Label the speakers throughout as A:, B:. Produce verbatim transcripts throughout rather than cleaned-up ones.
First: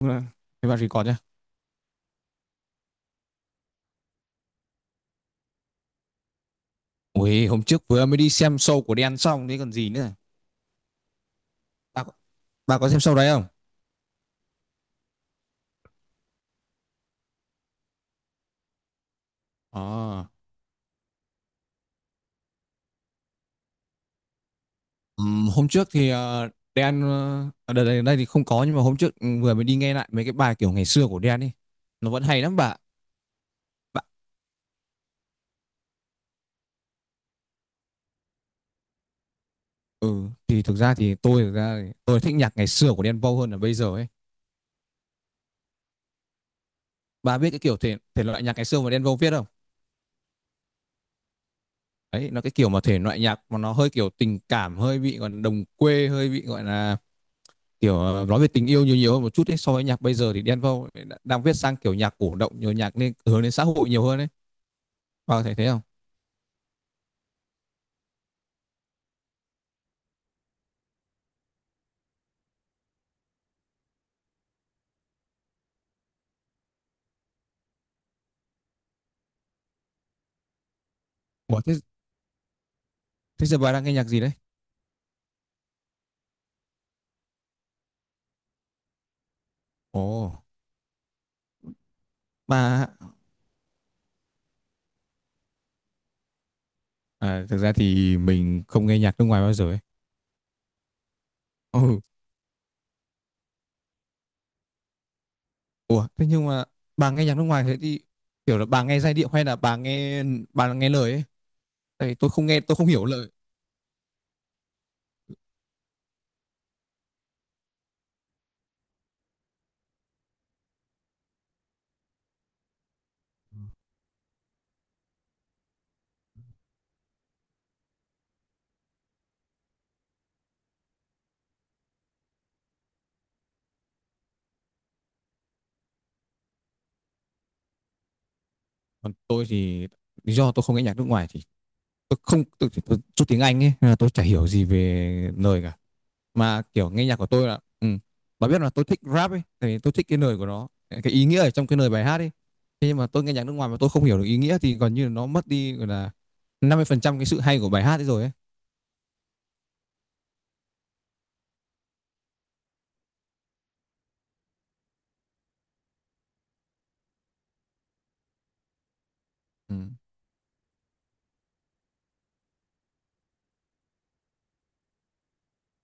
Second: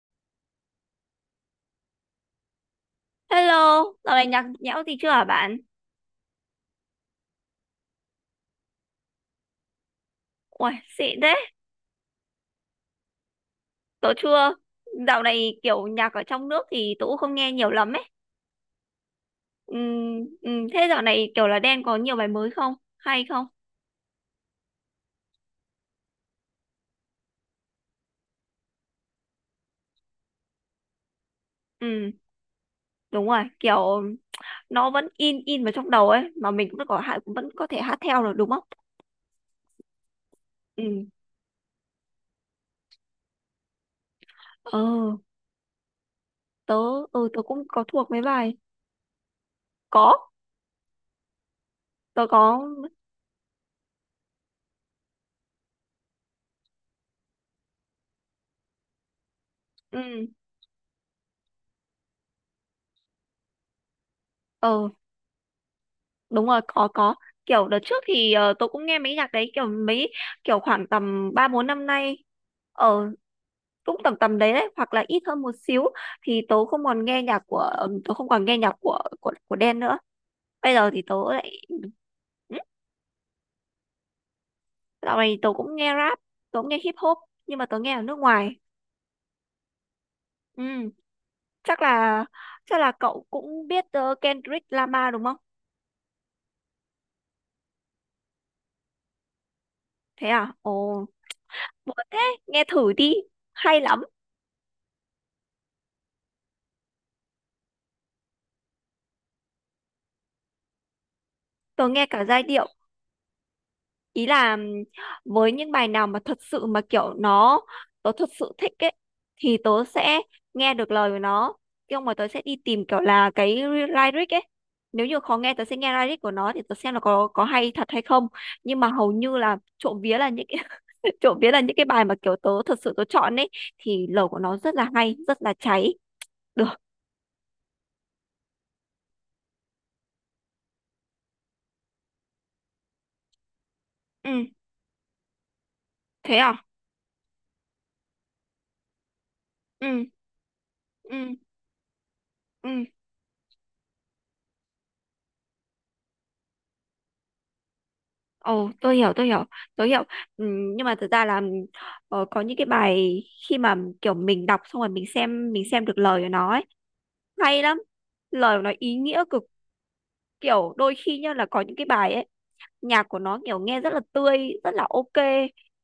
A: Đúng rồi. Thế bà record nhá.
B: Hello, dạo này nhạc nhẽo gì chưa hả bạn?
A: Ui, hôm trước vừa mới đi xem show của Đen xong thế còn gì nữa.
B: Uầy, xịn thế,
A: Bà, bà có xem show đấy không?
B: tớ chưa. Dạo này kiểu nhạc ở trong nước thì tớ cũng không nghe nhiều lắm ấy. Ừm,
A: À,
B: ừm, thế dạo này kiểu là Đen có nhiều bài mới không? Hay không?
A: ừm, hôm trước thì ờ, Đen ờ, ở đây, đây, đây thì không có, nhưng mà hôm trước ừ, vừa mới đi nghe lại mấy cái bài kiểu ngày xưa của Đen đi.
B: Ừm,
A: Nó vẫn hay lắm bà.
B: Đúng rồi,
A: Bà,
B: kiểu nó vẫn in in vào trong đầu ấy, mà mình cũng có hạ- cũng vẫn có thể hát theo được đúng không?
A: ừ thì thực ra
B: Ừm,
A: thì tôi thực ra thì tôi thích nhạc ngày xưa của Đen Vâu hơn là bây giờ ấy.
B: ờ, tớ, ừ,
A: Bà
B: tớ
A: biết cái
B: cũng
A: kiểu
B: có
A: thể
B: thuộc mấy
A: thể loại
B: bài.
A: nhạc ngày xưa mà Đen Vâu viết không?
B: Có, tớ
A: Đấy, nó cái
B: có.
A: kiểu mà thể loại nhạc mà nó hơi kiểu tình cảm, hơi bị còn đồng quê, hơi bị gọi là kiểu ờ, nói về tình yêu nhiều nhiều hơn một chút ấy, so với nhạc bây
B: ừm,
A: giờ thì Đen Vâu đang viết sang kiểu nhạc cổ động nhiều nhạc nên hướng đến xã hội nhiều hơn ấy.
B: ờ.
A: Bà thấy thế không?
B: Đúng rồi, có có kiểu đợt trước thì ờ, tôi cũng nghe mấy nhạc đấy, kiểu mấy kiểu khoảng tầm ba bốn năm nay, ở cũng tầm tầm đấy đấy hoặc là ít hơn một xíu, thì tớ không còn nghe nhạc của ờ, tớ không còn nghe nhạc của của của Đen nữa. Bây giờ thì tớ lại
A: Ủa, thế,
B: ừ,
A: thế giờ bà đang nghe nhạc gì đấy?
B: dạo này tớ cũng nghe rap, tớ cũng nghe hip hop nhưng mà tớ nghe ở nước ngoài.
A: Ồ,
B: Ừ, chắc là chắc là
A: bà.
B: cậu cũng biết ờ, Kendrick Lamar đúng không?
A: À, thực ra thì mình không nghe nhạc nước ngoài bao giờ ấy.
B: Thế à? Ồ, buồn
A: Ừ.
B: thế, nghe thử đi, hay lắm.
A: Ủa, thế nhưng mà bà nghe nhạc nước ngoài thế thì kiểu là bà nghe giai điệu hay là bà nghe bà nghe lời ấy?
B: Tớ nghe
A: Tại vì
B: cả
A: tôi
B: giai
A: không nghe
B: điệu,
A: tôi không hiểu lời.
B: ý là ừm, với những bài nào mà thật sự mà kiểu nó, tớ thật sự thích ấy, thì tớ sẽ nghe được lời của nó. Nhưng mà tớ sẽ đi tìm kiểu là cái lyric ấy, nếu như khó nghe tớ sẽ nghe lyric của nó thì tớ xem là có có hay thật hay không. Nhưng mà hầu như là trộm vía là những cái trộm vía là những cái bài mà kiểu tớ thật sự tớ chọn ấy, thì lời của nó rất là hay, rất là cháy. Được.
A: Còn tôi thì lý do tôi không nghe nhạc nước ngoài thì tôi không tôi, tôi, tôi, tôi tôi tiếng Anh ấy, nên là tôi chả
B: Ừ,
A: hiểu gì về lời cả.
B: thế
A: Mà
B: à.
A: kiểu nghe nhạc của tôi là, ừ. Bà biết là tôi thích rap ấy, tại vì tôi
B: Ừ,
A: thích cái lời của nó, cái
B: ừ,
A: ý nghĩa ở trong cái lời bài hát ấy.
B: ừ.
A: Thế nhưng mà tôi nghe nhạc nước ngoài mà tôi không hiểu được ý nghĩa thì gần như là nó mất đi, gọi là năm mươi phần trăm cái sự hay của bài hát ấy rồi ấy.
B: Ồ, tôi hiểu, tôi hiểu, tôi hiểu. Ừ, nhưng mà thực ra là ờ, có những cái bài, khi mà kiểu mình đọc xong rồi mình xem, mình xem được lời của nó ấy, hay lắm. Lời của nó ý nghĩa cực,
A: Ừ.
B: kiểu đôi khi nhá là có những cái bài ấy, nhạc của nó kiểu nghe rất là tươi, rất là ok,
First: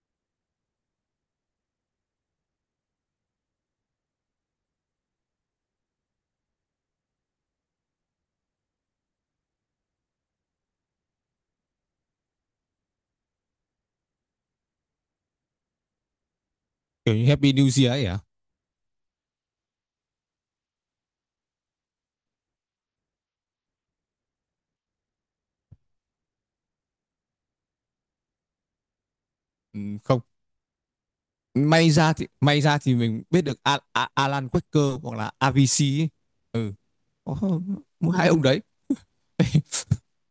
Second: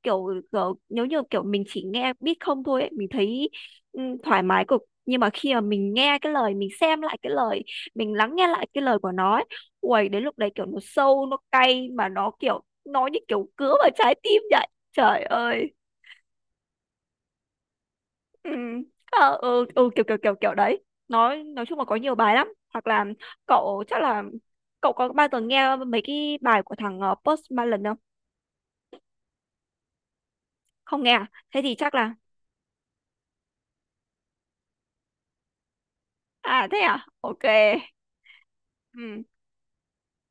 B: kiểu, kiểu nếu như kiểu mình chỉ nghe beat không thôi ấy, mình thấy ừ, thoải mái cực, nhưng mà khi mà mình nghe cái lời, mình xem lại cái lời, mình lắng nghe lại cái lời của nó ấy, uầy đến lúc đấy kiểu nó sâu, nó cay mà nó kiểu nó như kiểu cứa vào trái tim vậy. Trời ơi.
A: Kiểu như Happy New Year ấy à?
B: Ừ, à, ừ, ừ, kiểu kiểu kiểu kiểu đấy. Nói nói chung là có nhiều bài lắm, hoặc là cậu chắc là cậu có bao giờ nghe mấy cái bài của thằng ờ, Post Malone không?
A: Ừ, không.
B: Không nghe à? Thế thì
A: may
B: chắc
A: ra
B: là.
A: thì may ra thì mình biết được Al Al Alan Walker hoặc là a vê xê ấy.
B: À
A: Ừ.
B: thế à, ok.
A: Oh, mỗi hai ông đấy.
B: Ừ.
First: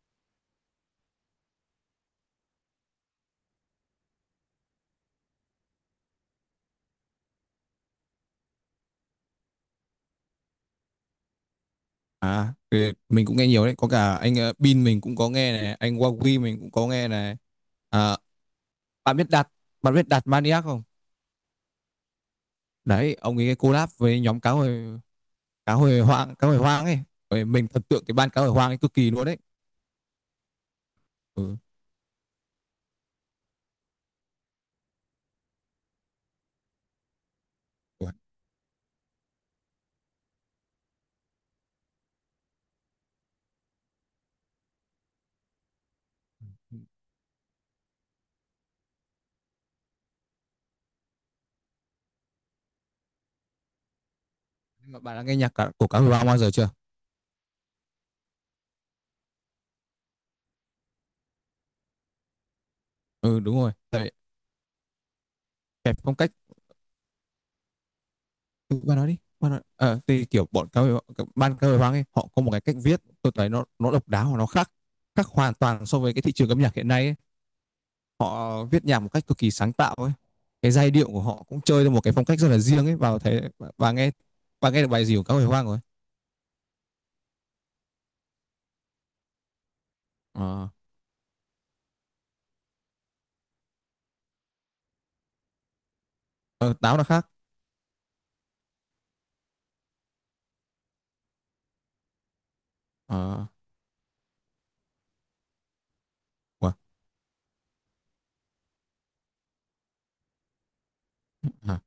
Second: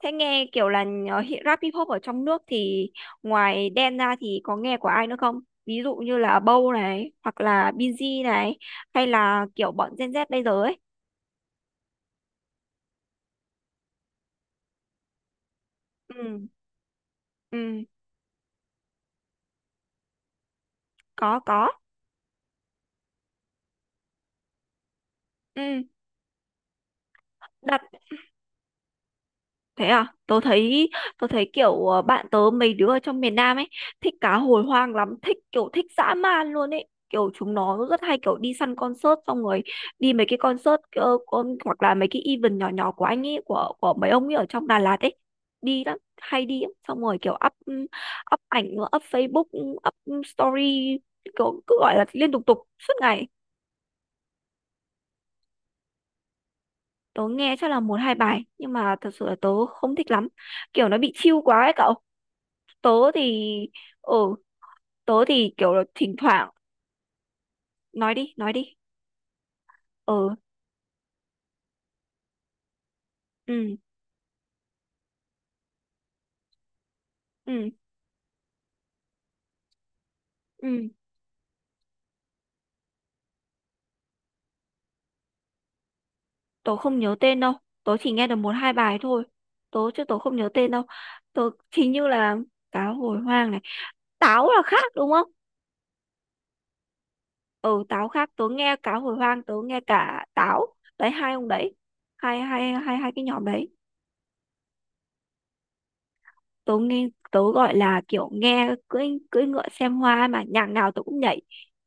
B: Thế nghe kiểu là nhờ hi- rap hip hop ở trong nước thì ngoài Đen ra thì có nghe của ai nữa không? Ví dụ như là Bow này, hoặc là Binz này, hay là kiểu bọn Gen Z bây giờ ấy.
A: À thì mình cũng nghe nhiều đấy, có cả anh uh, Bin mình cũng có nghe này, anh Wagi
B: Ừ,
A: mình cũng có nghe này.
B: ừ,
A: À, bạn biết đặt bạn biết đặt Maniac không?
B: có có
A: Đấy, ông ấy collab với nhóm cá hồi cá
B: ừ,
A: hồi hoang cá hồi hoang ấy. Rồi mình
B: đợt
A: thần tượng cái ban cá hồi hoang ấy cực kỳ luôn đấy.
B: thế à, tớ thấy tớ thấy
A: Ừ.
B: kiểu ờ, bạn tớ mấy đứa ở trong miền Nam ấy thích cá hồi hoang lắm, thích kiểu thích dã man luôn ấy. Kiểu chúng nó rất
A: Ủa,
B: hay kiểu đi săn concert, xong rồi đi mấy cái concert ờ, con hoặc là mấy cái event nhỏ nhỏ của anh ấy, của của mấy ông ấy ở trong Đà Lạt ấy. Đi lắm, hay đi lắm. Xong rồi kiểu up up ảnh, up Facebook, up story, kiểu cứ gọi là liên tục tục suốt ngày.
A: bạn đã nghe nhạc cả- của cá hồi hoang bao giờ chưa?
B: Tớ nghe chắc là một hai bài nhưng mà thật sự là tớ không thích lắm. Kiểu nó bị chill quá ấy cậu. tớ
A: Ừ,
B: thì
A: đúng rồi đấy.
B: ừ Tớ thì kiểu là
A: Kẹp
B: thỉnh
A: phong cách.
B: thoảng. Nói đi, nói đi.
A: Ừ, bạn nói đi, bạn nói. Ờ, thì
B: Ừ,
A: kiểu bọn cá hồi ban cá hồi hoang ấy họ có một cái cách viết, tôi thấy nó
B: ừ,
A: nó độc đáo và nó khác khác hoàn toàn so với cái thị trường âm nhạc hiện nay ấy.
B: ừ,
A: Họ viết nhạc một cách cực kỳ sáng tạo ấy. Cái
B: ừ,
A: giai điệu của họ cũng chơi theo một cái phong cách rất là riêng ấy vào thấy. Và nghe và nghe được bài gì của các hồi hoang rồi.
B: tớ không nhớ tên đâu, tớ chỉ nghe được một hai bài thôi, tớ chứ tớ không nhớ
A: Ờ.
B: tên đâu. Tớ hình như là cá hồi hoang này, táo là khác đúng không?
A: Ờ, táo là khác.
B: Ừ, táo khác, tớ nghe cá hồi hoang, tớ nghe cả táo. Đấy hai ông đấy, hai hai hai hai cái nhóm
A: Ờ.
B: đấy. Tớ nghe, tớ gọi là kiểu nghe cưỡi cưỡi ngựa xem hoa mà nhạc nào tớ cũng nhảy.
A: Hả?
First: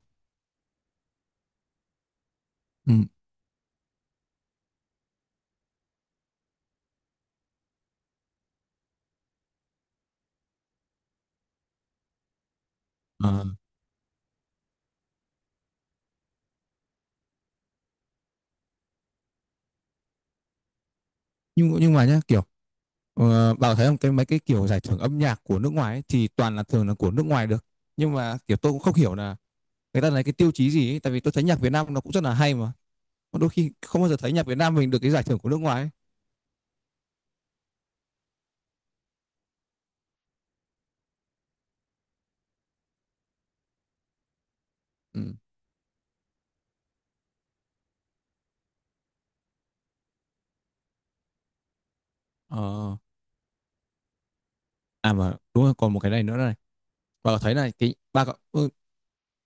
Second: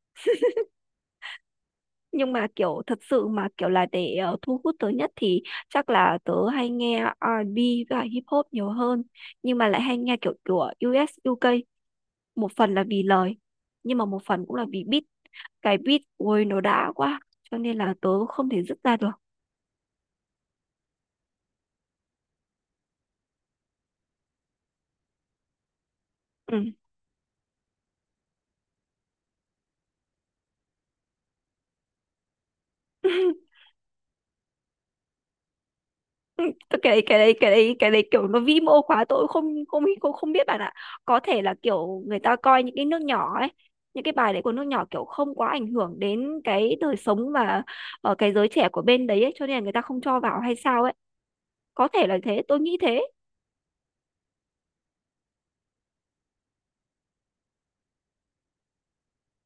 B: Nhưng mà kiểu
A: Ừ.
B: thật sự mà kiểu là để ờ, thu hút tớ nhất thì chắc là tớ hay nghe rờ và bê và hip hop nhiều hơn, nhưng mà lại hay nghe kiểu của u ét u ca, một phần là vì lời,
A: Ờ.
B: nhưng mà một phần cũng là vì beat. Cái beat ôi nó đã quá cho nên là tớ không thể dứt ra được.
A: nhưng nhưng mà nhá, kiểu ờ, bảo thấy không, cái mấy cái kiểu giải thưởng âm nhạc của nước ngoài ấy, thì toàn
B: Ừ.
A: là thường là của nước ngoài được. Nhưng mà kiểu tôi cũng không hiểu là người ta lấy cái tiêu chí gì ấy, tại vì tôi thấy nhạc Việt Nam nó cũng rất là hay mà. Mà đôi khi không bao giờ thấy nhạc Việt Nam mình được cái giải thưởng của nước ngoài ấy.
B: Ừ, tôi cái đấy cái đấy cái đấy cái đấy kiểu nó vi mô quá, tôi cũng không không không không biết bạn ạ. Có thể là kiểu người ta coi những cái nước nhỏ ấy, những cái bài đấy của nước nhỏ kiểu
A: Ừ.
B: không quá ảnh hưởng đến cái đời sống và ở cái giới trẻ của bên đấy ấy, cho nên là người ta không cho vào hay sao ấy. Có thể là thế, tôi nghĩ
A: Ờ.
B: thế.
A: À mà đúng rồi, còn một cái này nữa này. Bà có thấy là cái bà có ừ,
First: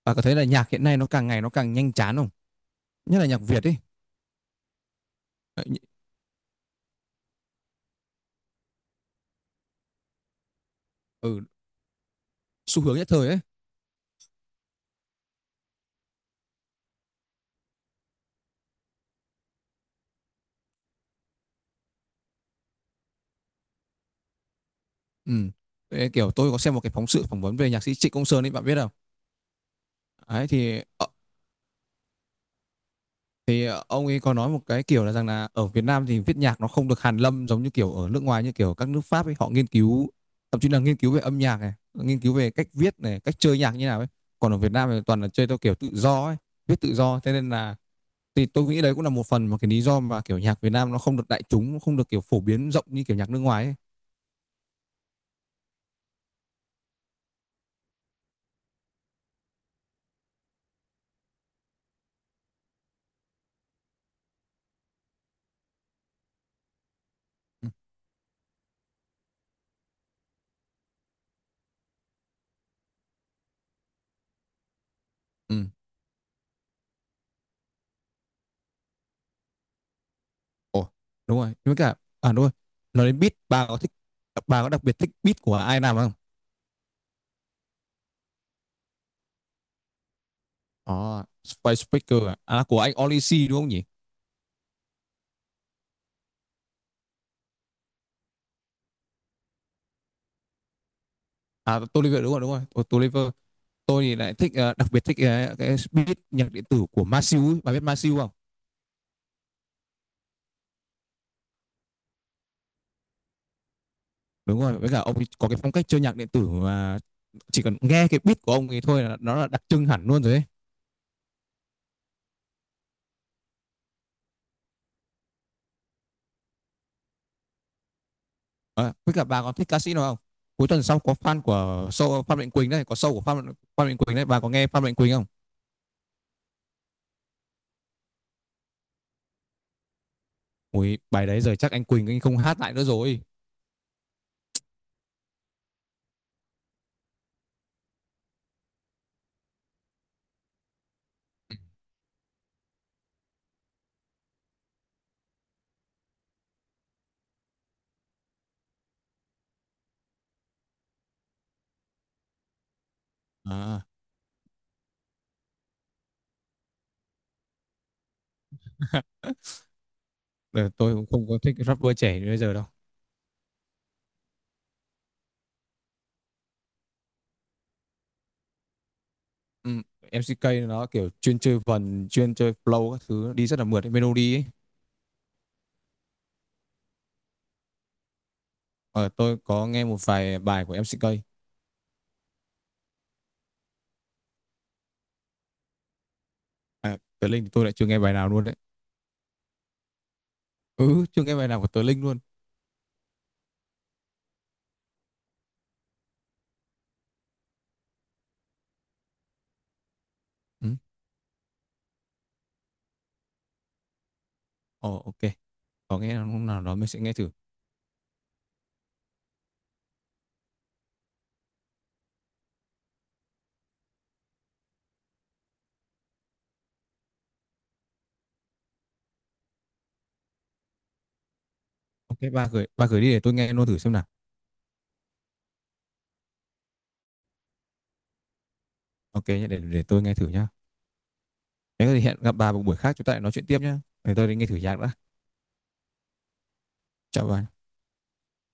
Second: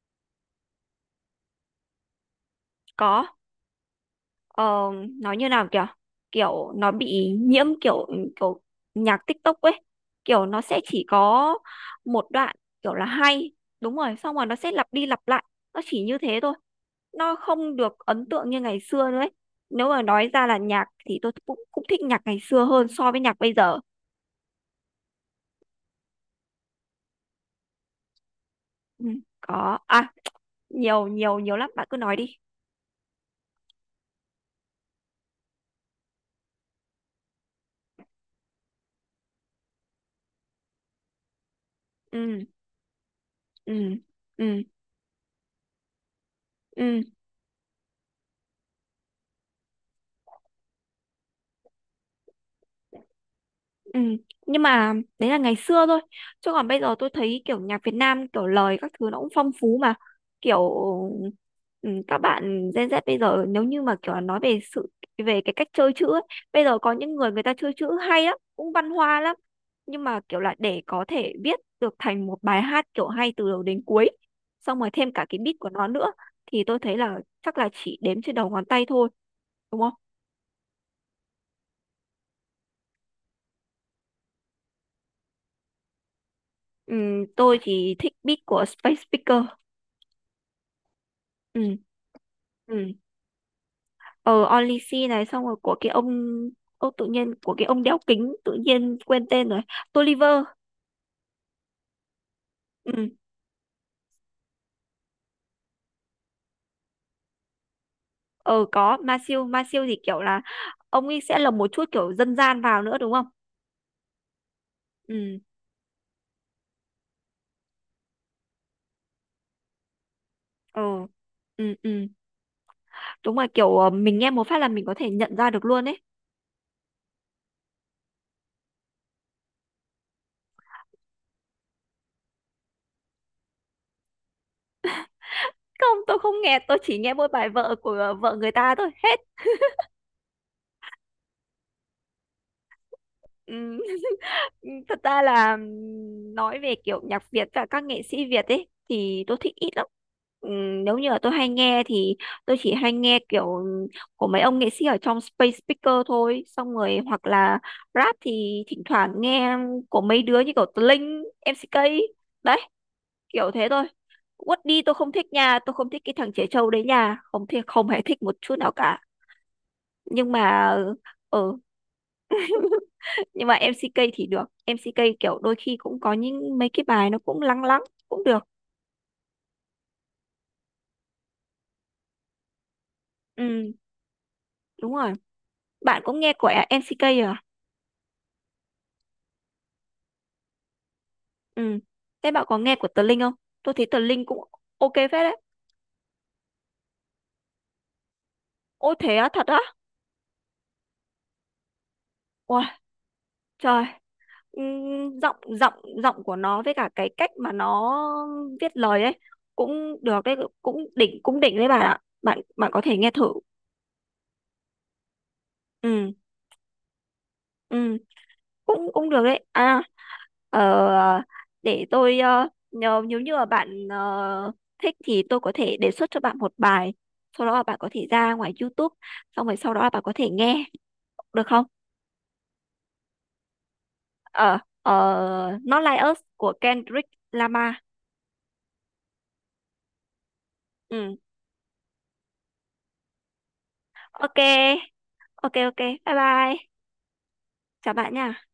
A: bà có thấy là nhạc hiện nay nó càng ngày nó càng nhanh chán không? Nhất
B: Có,
A: là nhạc Việt ấy.
B: ờ, nói như
A: Ờ,
B: nào, kiểu kiểu nó bị nhiễm kiểu ừ, kiểu nhạc TikTok ấy, kiểu nó sẽ chỉ
A: ừ,
B: có một đoạn,
A: xu
B: kiểu
A: hướng
B: là
A: nhất thời ấy.
B: hay, đúng rồi xong rồi nó sẽ lặp đi lặp lại, nó chỉ như thế thôi, nó không được ấn tượng như ngày xưa nữa ấy. Nếu mà nói ra là nhạc thì tôi cũng cũng thích nhạc ngày xưa hơn so với nhạc bây giờ.
A: Ừ. Thế kiểu tôi có xem một cái phóng sự phỏng vấn về nhạc sĩ Trịnh Công Sơn ấy, bạn biết không?
B: Ừ, có à?
A: Đấy thì ờ,
B: Nhiều nhiều nhiều lắm, bạn cứ nói đi.
A: thì ờ, ông ấy có nói một cái kiểu là rằng là ở Việt Nam thì viết nhạc nó không được hàn lâm giống như kiểu ở nước ngoài, như kiểu các nước Pháp ấy họ nghiên cứu, thậm chí là nghiên cứu về âm nhạc này, nghiên cứu
B: Ừ,
A: về cách viết này, cách chơi nhạc
B: ừ,
A: như nào ấy. Còn ở
B: ừ,
A: Việt Nam thì toàn là chơi theo kiểu tự do ấy, viết tự
B: ừ.
A: do thế nên là thì tôi nghĩ đấy cũng là một phần mà cái lý do mà, kiểu, nhạc Việt Nam nó không được đại chúng, không được, kiểu, phổ biến rộng như, kiểu, nhạc nước ngoài ấy.
B: Ừ. Nhưng mà đấy là ngày xưa thôi, chứ còn bây giờ tôi thấy kiểu nhạc Việt Nam kiểu lời các thứ nó cũng phong phú mà. Kiểu ừ, các bạn Gen Z bây giờ nếu như mà kiểu là nói về sự, về cái cách chơi chữ ấy, bây giờ có những người, người ta chơi
A: Ừm.
B: chữ hay lắm, cũng văn hoa lắm, nhưng mà kiểu là để có thể viết được thành một bài hát kiểu hay từ đầu đến cuối, xong rồi thêm cả cái beat của
A: Ừm.
B: nó nữa, thì tôi thấy là chắc là chỉ đếm trên đầu ngón tay thôi đúng không?
A: Ồ, đúng rồi, với cả à, đúng rồi, nói đến beat, bà có thích bà có đặc biệt thích beat của ai làm không?
B: Ừ, tôi chỉ thích beat của Space Speaker.
A: Ờ, Spice
B: Ừ.
A: Speaker à? À, của
B: Ừ.
A: anh Olisi đúng không nhỉ?
B: ờ Only C này, xong rồi của cái ông, ô tự nhiên của cái ông đeo kính tự nhiên quên tên rồi. Tolliver.
A: À, Toliver, đúng rồi, đúng rồi, Tôi
B: Ừ.
A: Toliver. Tôi thì lại thích, ờ, đặc biệt thích, ờ, cái beat nhạc điện tử của Masiu ấy, bà biết Masiu không?
B: ờ có, Ma Siêu, Ma Siêu thì kiểu là ông ấy sẽ lồng một chút kiểu dân gian vào nữa đúng không?
A: Đúng rồi, với cả ông ấy
B: Ừ.
A: có cái phong cách chơi nhạc điện tử mà chỉ cần nghe cái beat của ông ấy thôi là nó là đặc trưng hẳn luôn rồi ấy.
B: Ờ. Ừ, ừ, đúng rồi, kiểu ờ, mình nghe một phát là mình có thể nhận ra được luôn ấy.
A: À, với cả bà có thích ca sĩ nào không? Cuối tuần sau có fan của show Phan Mạnh Quỳnh đấy, có show của Phan Phan Mạnh Quỳnh đấy, bà có nghe Phan Mạnh Quỳnh không?
B: Không, tôi không nghe, tôi chỉ nghe mỗi bài vợ của ờ, vợ người ta thôi hết.
A: Ui, bài đấy giờ chắc anh Quỳnh anh không hát lại nữa rồi.
B: Ừ. Ừ, thật ra là ừm, nói về kiểu nhạc Việt và các nghệ sĩ Việt ấy thì tôi thích ít lắm. Ừm, Nếu như là tôi hay nghe thì tôi chỉ hay nghe kiểu ừm, của mấy ông nghệ sĩ ở trong Space Speaker thôi. Xong rồi hoặc là rap thì thỉnh thoảng nghe của mấy đứa như kiểu Tờ Linh, em xê ca. Đấy, kiểu thế
A: À,
B: thôi. Quất đi, tôi không thích nha, tôi không thích cái thằng Trẻ Trâu đấy nha. Không thì không hề thích một chút nào cả. Nhưng mà
A: ờ, tôi cũng không có thích
B: ừ,
A: rapper trẻ như bây giờ đâu.
B: nhưng mà em xê ca thì được, em xê ca kiểu đôi khi cũng có những mấy cái bài nó cũng lắng lắng, cũng được.
A: Ừ, em xê ca nó kiểu chuyên chơi vần, chuyên chơi flow các thứ đi rất là
B: Ừ,
A: mượt, melody ấy.
B: đúng rồi, bạn cũng nghe của em xê ca à?
A: Ờ, tôi có nghe một vài bài của em xê ca.
B: Ừ, thế bạn có nghe của Tờ Linh không? Tôi thấy Tờ Linh cũng ok phết đấy.
A: À, Tờ Linh thì tôi lại chưa nghe bài nào luôn đấy.
B: Ôi thế á, thật á?
A: Ừ, chưa nghe bài nào của Tờ Linh luôn.
B: Ôi trời. Ừm, giọng giọng giọng của nó với cả cái cách mà nó viết lời ấy cũng được đấy,
A: Ừ,
B: cũng đỉnh, cũng đỉnh đấy bạn ạ, bạn bạn có thể nghe thử.
A: ồ, ok. Có
B: Ừ,
A: nghe hôm nào đó mình sẽ nghe thử.
B: ừ, cũng cũng được đấy à. ờ, để tôi ờ, nhờ, nếu như mà bạn ờ, thích thì tôi có thể đề xuất cho bạn một bài, sau đó là bạn có thể ra ngoài YouTube, xong rồi sau đó là bạn có thể nghe được không?
A: Ok, ba gửi, ba gửi đi để tôi nghe luôn thử xem nào.
B: ờ ờ, Not Like Us của Kendrick Lamar.
A: Ok nhé, để để tôi nghe thử nhá.
B: Ừ,
A: Nếu có gì hẹn gặp bà một buổi khác chúng ta lại nói chuyện tiếp nhá. Để tôi đi
B: ok,
A: nghe thử nhạc đã.
B: ok, ok, bye bye,
A: Chào bà.
B: chào bạn nha.